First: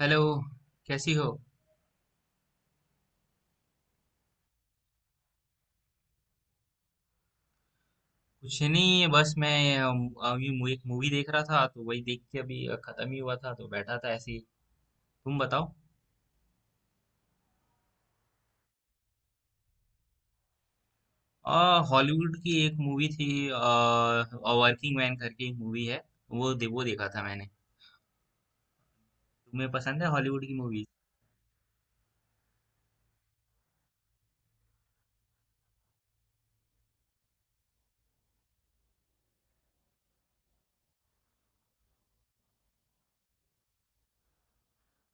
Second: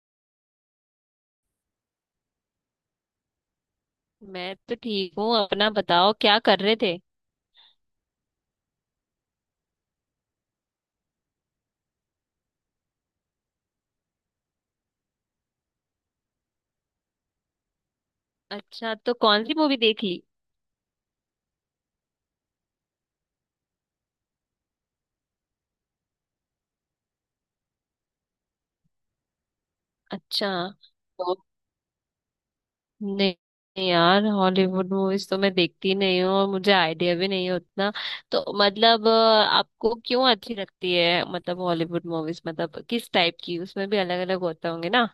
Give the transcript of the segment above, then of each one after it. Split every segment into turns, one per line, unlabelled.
Hello. कैसी हो?
मैं तो ठीक हूँ। अपना बताओ, क्या कर रहे थे।
कुछ नहीं, बस मैं अभी एक मूवी देख रहा था तो वही देख के अभी खत्म ही हुआ था तो बैठा था ऐसे ही। तुम बताओ।
अच्छा, तो कौन सी मूवी देख ली।
आ हॉलीवुड की एक मूवी थी, वर्किंग मैन करके एक मूवी है। वो देखा था मैंने। तुम्हें पसंद है हॉलीवुड
अच्छा।
की मूवी?
तो नहीं, नहीं यार, हॉलीवुड मूवीज तो मैं देखती नहीं हूँ और मुझे आइडिया भी नहीं है उतना। तो मतलब आपको क्यों अच्छी लगती है, मतलब हॉलीवुड मूवीज, मतलब किस टाइप की? उसमें भी अलग अलग होते होंगे ना।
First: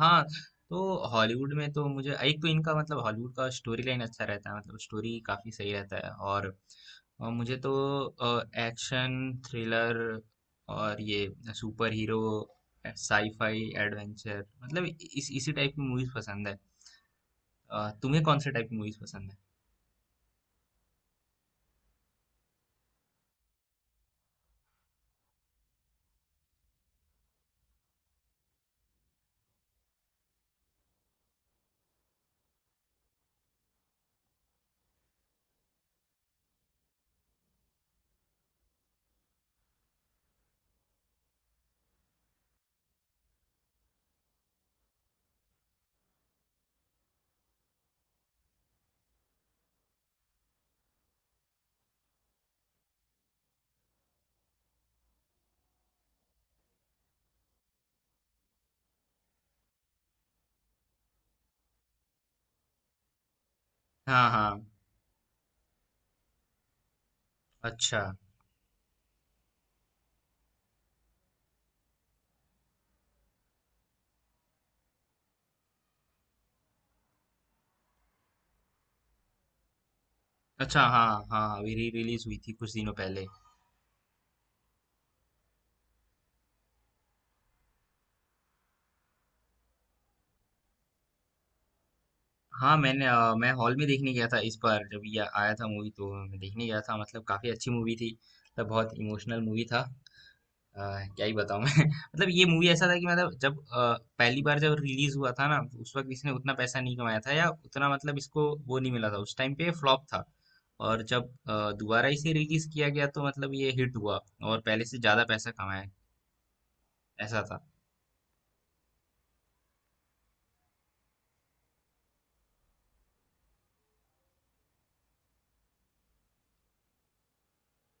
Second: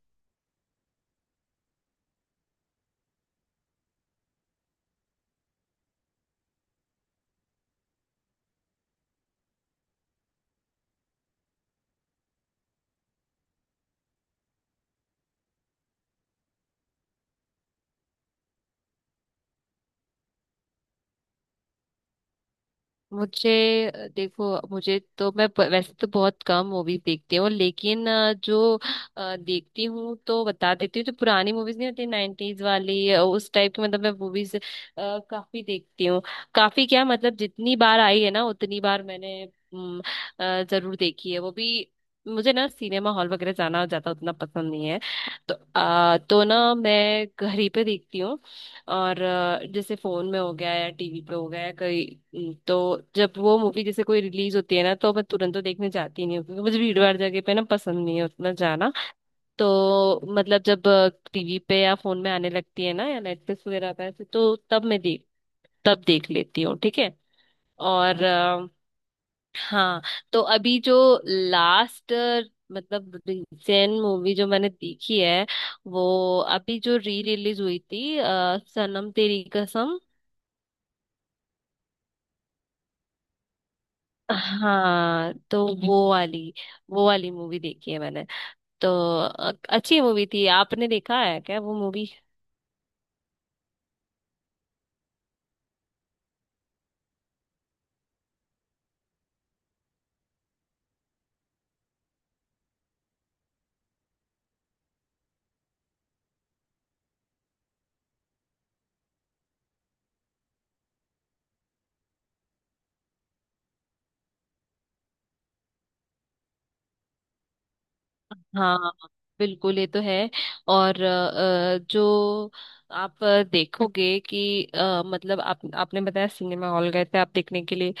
हाँ, तो हॉलीवुड में तो मुझे एक तो इनका मतलब हॉलीवुड का स्टोरी लाइन अच्छा रहता है, मतलब स्टोरी काफी सही रहता है, और मुझे तो एक्शन थ्रिलर और ये सुपर हीरो साईफाई एडवेंचर मतलब इस इसी टाइप की मूवीज पसंद है। तुम्हें कौन से टाइप की मूवीज पसंद है?
मुझे देखो, मुझे तो वैसे तो बहुत कम मूवीज देखती हूँ, लेकिन जो देखती हूँ तो बता देती हूँ। जो पुरानी मूवीज नहीं होती, नाइन्टीज वाली उस टाइप की, मतलब मैं मूवीज काफी देखती हूँ। काफी क्या मतलब, जितनी बार आई है ना उतनी बार मैंने अम, जरूर देखी है वो भी। मुझे ना सिनेमा हॉल वगैरह जाना ज्यादा उतना पसंद नहीं है, तो तो ना मैं घर ही पे देखती हूँ। और जैसे फोन में हो गया या टीवी पे हो गया या कहीं तो। जब वो मूवी जैसे कोई रिलीज होती है ना, तो मैं तुरंत तो देखने जाती नहीं हूँ, क्योंकि मुझे भीड़ भाड़ जगह पे ना पसंद नहीं है उतना जाना। तो मतलब जब टीवी पे या फोन में आने लगती है ना, या नेटफ्लिक्स वगैरह पे ऐसे,
हाँ
तो
हाँ।
तब मैं देख तब देख लेती हूँ ठीक है।
अच्छा।
और हाँ, तो अभी जो लास्ट, मतलब रिसेंट मूवी जो मैंने देखी है, वो अभी जो री रिलीज हुई थी, सनम तेरी कसम।
अच्छा हाँ हाँ, अभी री रिलीज हुई थी कुछ दिनों पहले।
हाँ, तो वो वाली मूवी देखी है मैंने। तो अच्छी मूवी थी। आपने देखा है क्या वो मूवी?
हाँ, मैंने मैं हॉल में देखने गया था, इस बार जब ये आया था मूवी तो मैं देखने गया था, मतलब काफ़ी अच्छी मूवी थी। मतलब बहुत इमोशनल मूवी था। अ, क्या ही बताऊँ मैं। मतलब ये मूवी ऐसा था कि मतलब जब पहली बार जब रिलीज़ हुआ था ना, उस वक़्त इसने उतना पैसा नहीं कमाया था, या उतना मतलब इसको वो नहीं मिला था, उस टाइम पे फ्लॉप था। और जब दोबारा इसे रिलीज़ किया गया तो मतलब ये हिट हुआ और पहले से ज़्यादा पैसा कमाया। ऐसा था।
हाँ, बिल्कुल ये तो है। और जो आप देखोगे कि मतलब आप आपने बताया सिनेमा हॉल गए थे आप देखने के लिए।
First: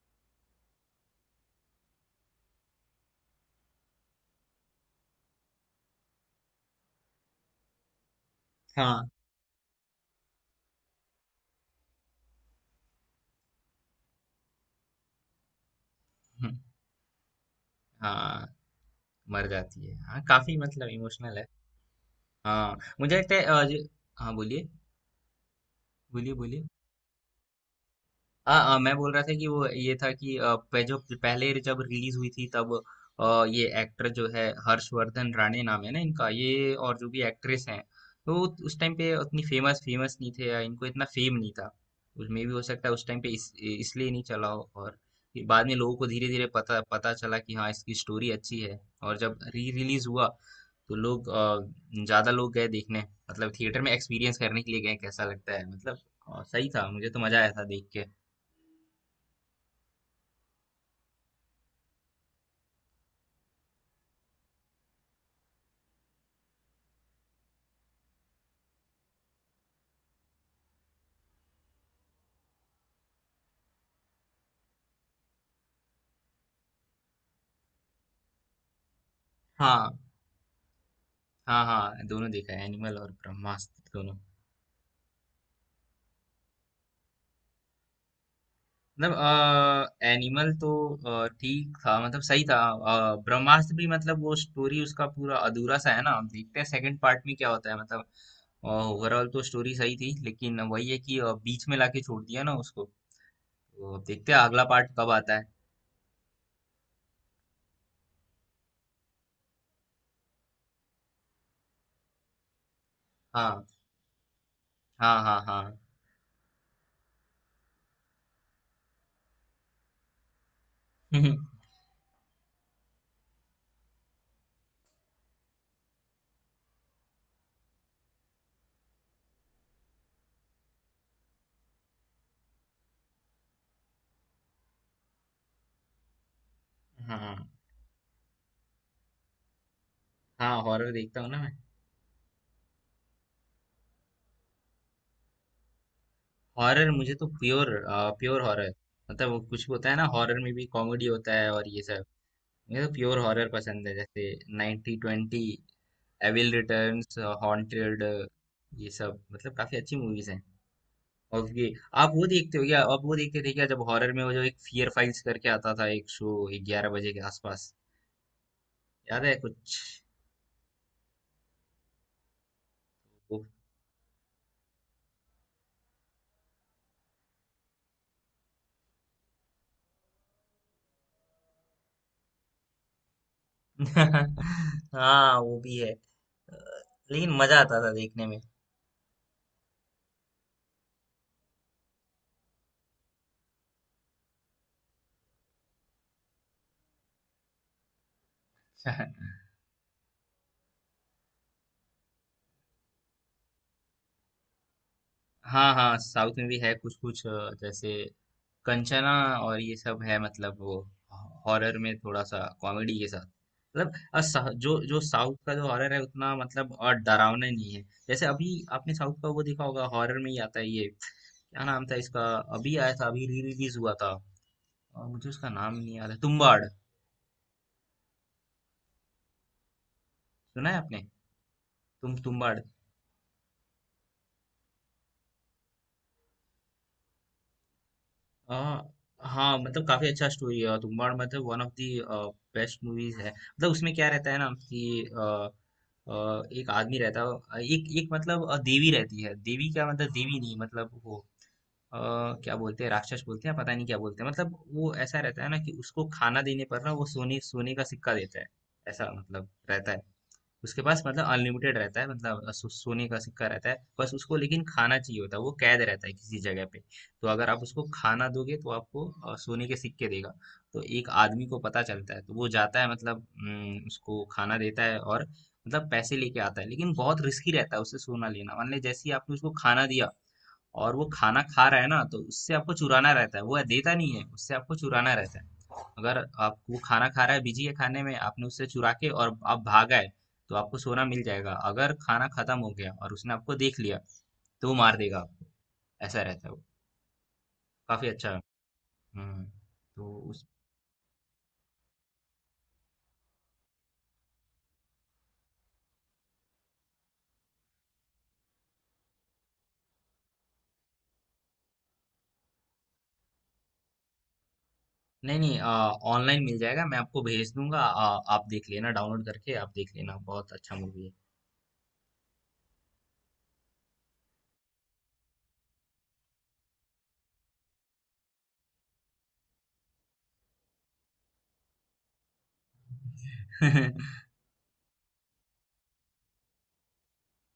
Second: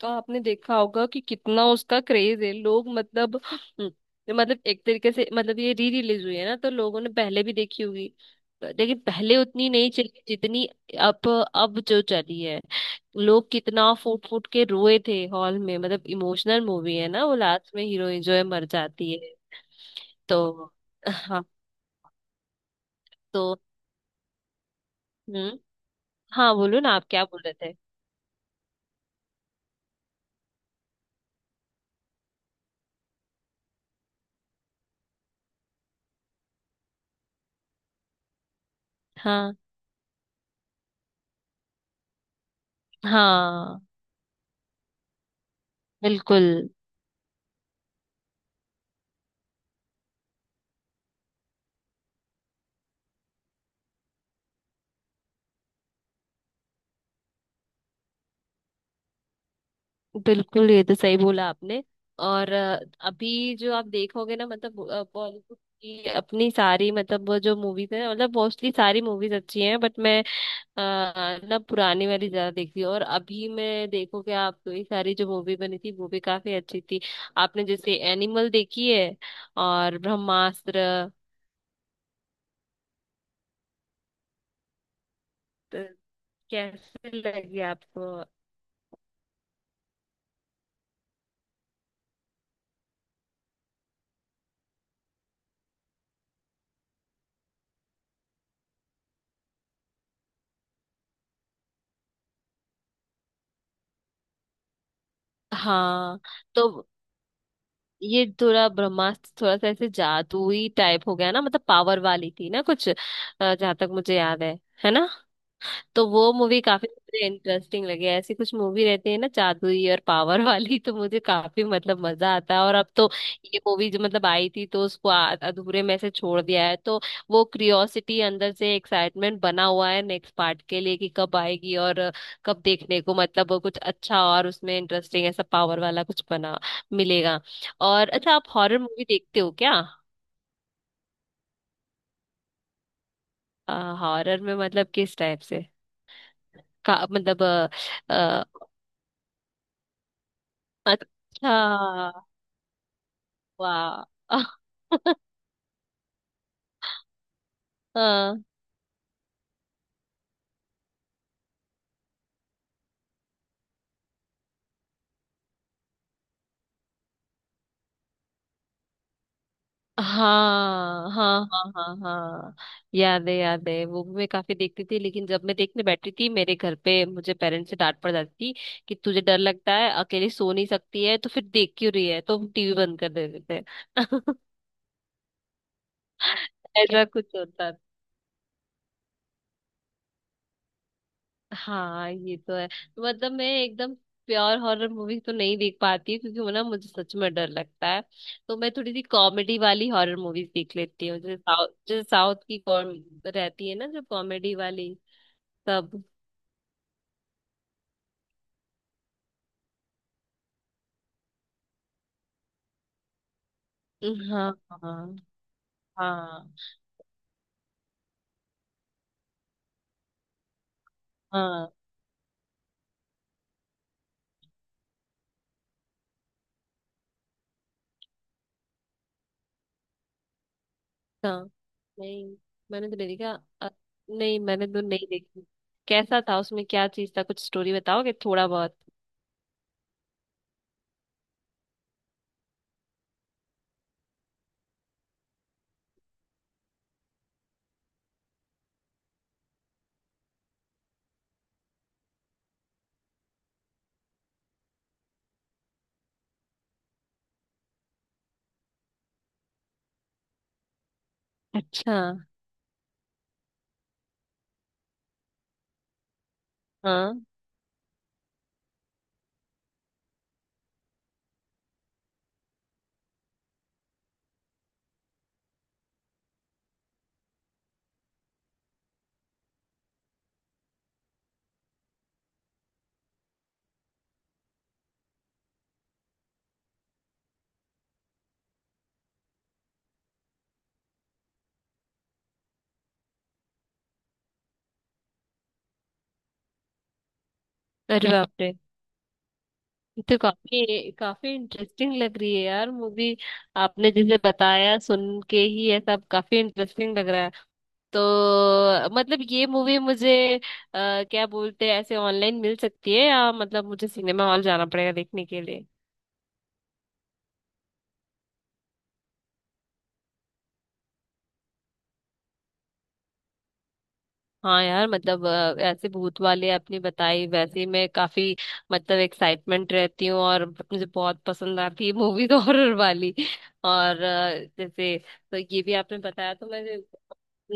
तो आपने देखा होगा कि कितना उसका क्रेज है, लोग मतलब मतलब एक तरीके से, मतलब ये री रिलीज हुई है ना, तो लोगों ने पहले भी देखी होगी, लेकिन
हाँ।
पहले उतनी नहीं चली जितनी अब अब जो चली है। लोग कितना फूट फूट के रोए थे हॉल में, मतलब
हुँ,
इमोशनल मूवी है ना, वो लास्ट में हीरोइन जो है
हाँ,
मर जाती है।
मर जाती है। हाँ, काफ़ी
तो
मतलब इमोशनल
हाँ।
है। हाँ मुझे लगता है
तो
हाँ बोलिए।
हम्म।
बोलिए
हाँ
बोलिए।
बोलो ना, आप क्या बोल रहे थे?
हाँ हाँ, मैं बोल रहा था कि वो ये था कि जो पहले जब रिलीज हुई थी तब ये एक्टर जो है, हर्षवर्धन राणे नाम है ना इनका, ये और जो भी एक्ट्रेस हैं, तो उस टाइम पे उतनी
हाँ,
फेमस फेमस नहीं थे या इनको इतना फेम नहीं था। उसमें भी हो सकता है उस टाइम पे
हाँ,
इसलिए नहीं चला हो। और फिर बाद में लोगों को धीरे
बिल्कुल।
धीरे पता पता चला कि हाँ इसकी स्टोरी अच्छी है, और जब री रिलीज हुआ तो ज्यादा लोग गए देखने, मतलब थिएटर में एक्सपीरियंस करने के लिए गए कैसा लगता है मतलब। सही था, मुझे तो मजा आया था देख के।
बिल्कुल ये तो सही बोला आपने। और अभी जो आप देखोगे ना, मतलब बॉलीवुड की अपनी सारी, मतलब वो जो मूवीज है, मतलब मोस्टली सारी मूवीज अच्छी हैं, बट मैं अ, ना पुरानी वाली ज्यादा देखती हूँ। और अभी मैं देखोगे आप तो ये सारी जो मूवी बनी थी वो भी काफी अच्छी थी। आपने जैसे एनिमल देखी है और
हाँ
ब्रह्मास्त्र।
हाँ हाँ, दोनों देखा है, एनिमल और ब्रह्मास्त्र दोनों।
तो कैसे लगी आपको?
मतलब एनिमल तो ठीक था, मतलब सही था। ब्रह्मास्त्र भी मतलब वो स्टोरी उसका पूरा अधूरा सा है ना, हम देखते हैं सेकंड पार्ट में क्या होता है, मतलब ओवरऑल तो स्टोरी सही थी, लेकिन वही है कि बीच में लाके छोड़ दिया ना उसको, तो अब देखते हैं अगला पार्ट कब आता है।
हाँ। तो ये थोड़ा, ब्रह्मास्त्र थोड़ा सा ऐसे जादुई टाइप हो गया ना, मतलब पावर वाली थी ना कुछ,
हाँ
जहाँ तक मुझे याद है ना?
हाँ हाँ हाँ।
तो वो मूवी काफी मुझे इंटरेस्टिंग लगी। ऐसी कुछ मूवी रहती है ना, जादुई और पावर वाली, तो मुझे काफी मतलब मजा आता है। और अब तो ये मूवी जो मतलब आई थी, तो उसको अधूरे में से छोड़ दिया है, तो वो क्यूरियोसिटी, अंदर से एक्साइटमेंट बना हुआ है नेक्स्ट पार्ट के लिए कि कब आएगी और कब देखने को, मतलब वो कुछ अच्छा और उसमें इंटरेस्टिंग ऐसा पावर वाला कुछ बना
हाँ
मिलेगा। और अच्छा, आप हॉरर मूवी देखते हो क्या?
हाँ, हॉरर देखता हूँ ना मैं।
हॉरर में मतलब किस टाइप से
हॉरर
का
मुझे तो
मतलब
प्योर, प्योर
अ,
हॉरर, मतलब वो कुछ होता है ना हॉरर में भी कॉमेडी होता है
अच्छा।
और ये सब, ये तो प्योर हॉरर पसंद है,
वाह।
जैसे 90 ट्वेंटी, एविल रिटर्न्स, हॉन्टेड, ये सब मतलब काफी अच्छी मूवीज हैं। और ये, आप वो देखते हो क्या, आप वो देखते थे क्या जब हॉरर में वो जो एक फियर फाइल्स करके आता था, एक शो 11 बजे के आसपास, याद है कुछ?
हाँ, हाँ, हाँ, हाँ, हाँ, हाँ। याद है,
वो-
याद है, वो भी मैं काफी देखती थी, लेकिन जब मैं देखने बैठती थी मेरे घर पे, मुझे पेरेंट्स से डांट पड़ जाती थी। कि तुझे डर लगता है, अकेली सो नहीं सकती है तो फिर देख क्यों रही है, तो हम टीवी बंद कर देते थे।
हाँ वो भी है।
ऐसा कुछ
लेकिन मजा
होता।
आता था देखने में।
हाँ ये तो है। मतलब मैं एकदम प्योर हॉरर मूवी तो नहीं देख पाती हूँ, क्योंकि वो ना मुझे सच में डर लगता है। तो मैं थोड़ी सी कॉमेडी वाली हॉरर मूवीज देख लेती हूँ, जैसे साउथ की कॉम रहती है ना, जो कॉमेडी वाली।
हाँ हाँ,
सब।
साउथ में भी है कुछ कुछ, जैसे कंचना, और ये सब है मतलब वो हॉरर में थोड़ा सा कॉमेडी के साथ, मतलब
हाँ,
जो जो
हाँ,
साउथ का जो हॉरर है उतना
हाँ,
मतलब और डरावना नहीं है। जैसे अभी आपने साउथ का वो देखा होगा, हॉरर में ही आता है ये, क्या
हाँ,
नाम था इसका, अभी आया था, अभी री रिलीज हुआ था, और मुझे उसका नाम नहीं याद है, तुम्बाड़। सुना है आपने?
हाँ। नहीं
तुम्बाड़।
मैंने तो नहीं देखा। अ, नहीं मैंने तो नहीं देखी। कैसा था, उसमें क्या चीज था, कुछ स्टोरी बताओगे थोड़ा
आ,
बहुत?
हाँ, मतलब काफी अच्छा स्टोरी है, और तुम्बाड़ मतलब one of the best movies है। मतलब उसमें क्या रहता है ना कि आ, आ, एक आदमी रहता है, एक एक मतलब देवी रहती है, देवी क्या मतलब देवी नहीं, मतलब वो आ, क्या बोलते हैं, राक्षस बोलते हैं, पता नहीं क्या बोलते हैं, मतलब वो ऐसा रहता है ना कि उसको खाना देने पर ना वो सोने सोने का सिक्का देता है, ऐसा मतलब रहता है उसके पास, मतलब अनलिमिटेड रहता है,
अच्छा।
मतलब सोने का सिक्का रहता है बस, उसको लेकिन खाना चाहिए होता है, वो कैद रहता है किसी जगह पे।
हाँ।
तो अगर आप उसको खाना दोगे तो आपको सोने के सिक्के देगा। तो एक आदमी को पता चलता है तो वो जाता है, मतलब उसको खाना देता है और मतलब पैसे लेके आता है, लेकिन बहुत रिस्की रहता है उससे सोना लेना। मान लीजिए जैसे ही आपने उसको खाना दिया और वो खाना खा रहा है ना तो उससे आपको चुराना रहता है, वो देता नहीं है, उससे आपको चुराना रहता है। अगर आप, वो खाना खा रहा है, बिजी है खाने में, आपने उससे चुरा के और आप भाग आए, तो आपको सोना मिल जाएगा। अगर खाना खत्म हो गया और उसने आपको देख लिया तो वो मार देगा आपको, ऐसा रहता है वो। काफी
अरे
अच्छा
बाप
है।
रे।
हम्म। तो
तो
उस
काफी काफी इंटरेस्टिंग लग रही है यार मूवी। आपने जैसे बताया, सुन के ही ये सब काफी इंटरेस्टिंग लग रहा है। तो मतलब ये मूवी मुझे क्या बोलते हैं, ऐसे ऑनलाइन मिल सकती है, या मतलब मुझे सिनेमा हॉल जाना पड़ेगा देखने
नहीं
के
नहीं,
लिए?
ऑनलाइन मिल जाएगा, मैं आपको भेज दूंगा। आप देख लेना, डाउनलोड करके आप देख लेना, बहुत अच्छा मूवी
हाँ यार, मतलब ऐसे भूत वाले आपने बताई, वैसे ही मैं काफी मतलब एक्साइटमेंट रहती हूँ, और मुझे बहुत पसंद आती है मूवीज हॉरर वाली।
है।
और जैसे तो ये भी आपने बताया, तो मैं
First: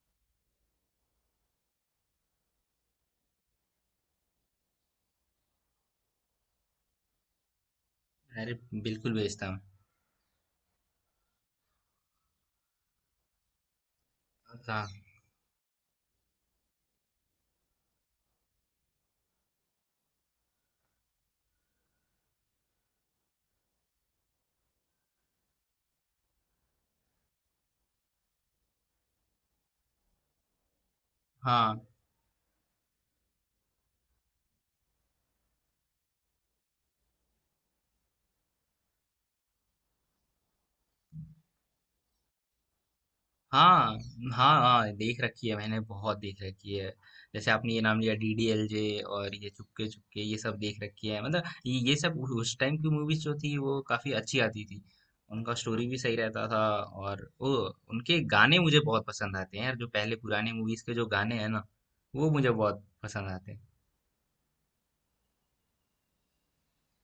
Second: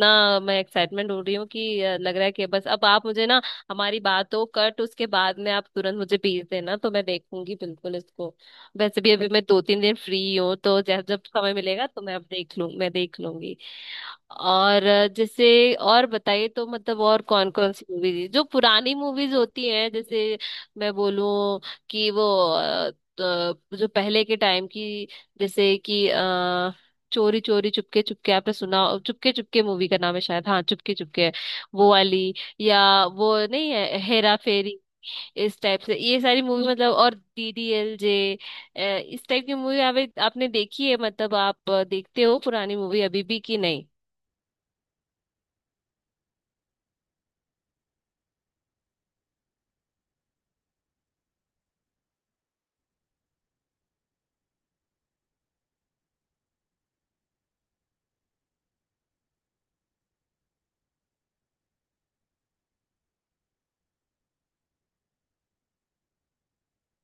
ना, मैं एक्साइटमेंट हो रही हूँ कि लग रहा है कि बस, अब आप मुझे ना, हमारी बात हो कट, उसके बाद में आप तुरंत मुझे भेज देना, तो मैं देखूंगी बिल्कुल इसको।
अरे
वैसे भी
बिल्कुल
अभी मैं
भेजता हूँ।
2-3 दिन फ्री हूँ, तो जब जब समय मिलेगा तो मैं देख लूंगी। और
हाँ
जैसे और बताइए तो मतलब, और कौन कौन सी मूवीज जो पुरानी मूवीज होती हैं, जैसे मैं बोलूं कि वो अ, तो जो पहले के टाइम की, जैसे कि चोरी चोरी चुपके चुपके, आपने सुना? चुपके चुपके मूवी का नाम है शायद, हाँ चुपके चुपके है।
हाँ,
वो वाली, या वो नहीं है, हेरा फेरी, इस टाइप से ये सारी मूवी, मतलब, और DDLJ, इस टाइप की मूवी आपने देखी है, मतलब आप देखते हो पुरानी मूवी अभी भी कि नहीं?
हाँ, हाँ, हाँ, देख रखी है मैंने, बहुत देख रखी है। जैसे आपने ये नाम लिया, डीडीएलजे और ये चुपके चुपके, ये सब देख रखी है। मतलब ये सब उस टाइम की मूवीज जो थी वो काफी अच्छी आती थी। उनका स्टोरी भी सही रहता था, और वो उनके गाने मुझे बहुत पसंद आते हैं यार, जो पहले पुराने मूवीज के जो गाने हैं ना वो मुझे बहुत पसंद आते हैं।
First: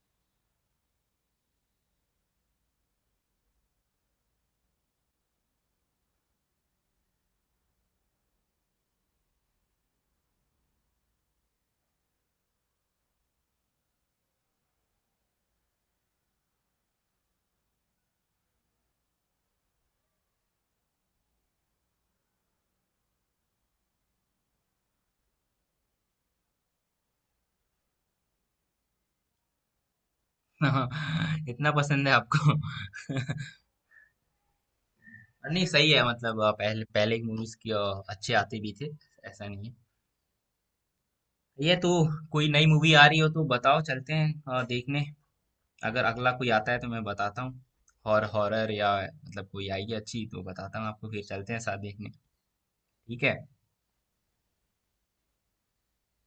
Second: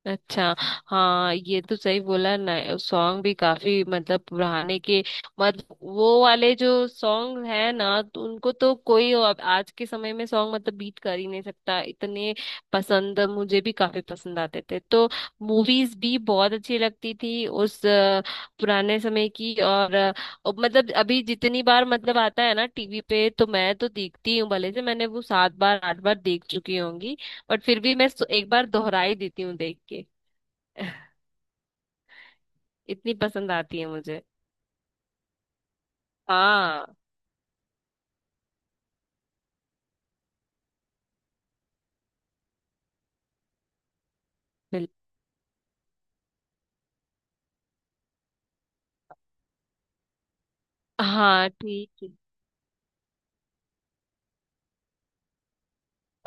अच्छा। हाँ ये तो सही बोला ना। सॉन्ग भी काफी, मतलब पुराने के मत वो वाले जो सॉन्ग है ना, तो उनको तो कोई अब आज के समय में सॉन्ग मतलब बीट कर ही नहीं सकता इतने पसंद। मुझे भी काफी पसंद आते थे, तो मूवीज भी बहुत अच्छी लगती थी उस पुराने समय की। और अब मतलब, अभी जितनी बार मतलब आता है ना टीवी पे, तो मैं तो देखती हूँ, भले से मैंने वो 7 बार 8 बार देख चुकी होंगी, बट फिर भी मैं एक बार दोहरा ही देती हूँ देख के।
इतना पसंद है आपको?
इतनी पसंद आती है मुझे।
नहीं सही है, मतलब पहले
हाँ।
पहले की मूवीज की अच्छे आते भी थे, ऐसा नहीं है। ये तो कोई नई मूवी आ रही हो तो बताओ, चलते हैं
बिल
देखने। अगर अगला कोई आता है तो मैं बताता हूँ, हॉरर या मतलब कोई आई है अच्छी तो बताता हूँ आपको, फिर
हाँ
चलते हैं साथ
ठीक
देखने।
है।
ठीक है।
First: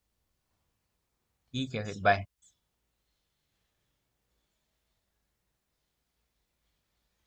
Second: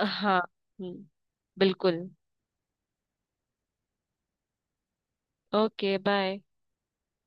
हाँ। हम्म।
ठीक है फिर,
बिल्कुल।
बाय।
ओके। बाय।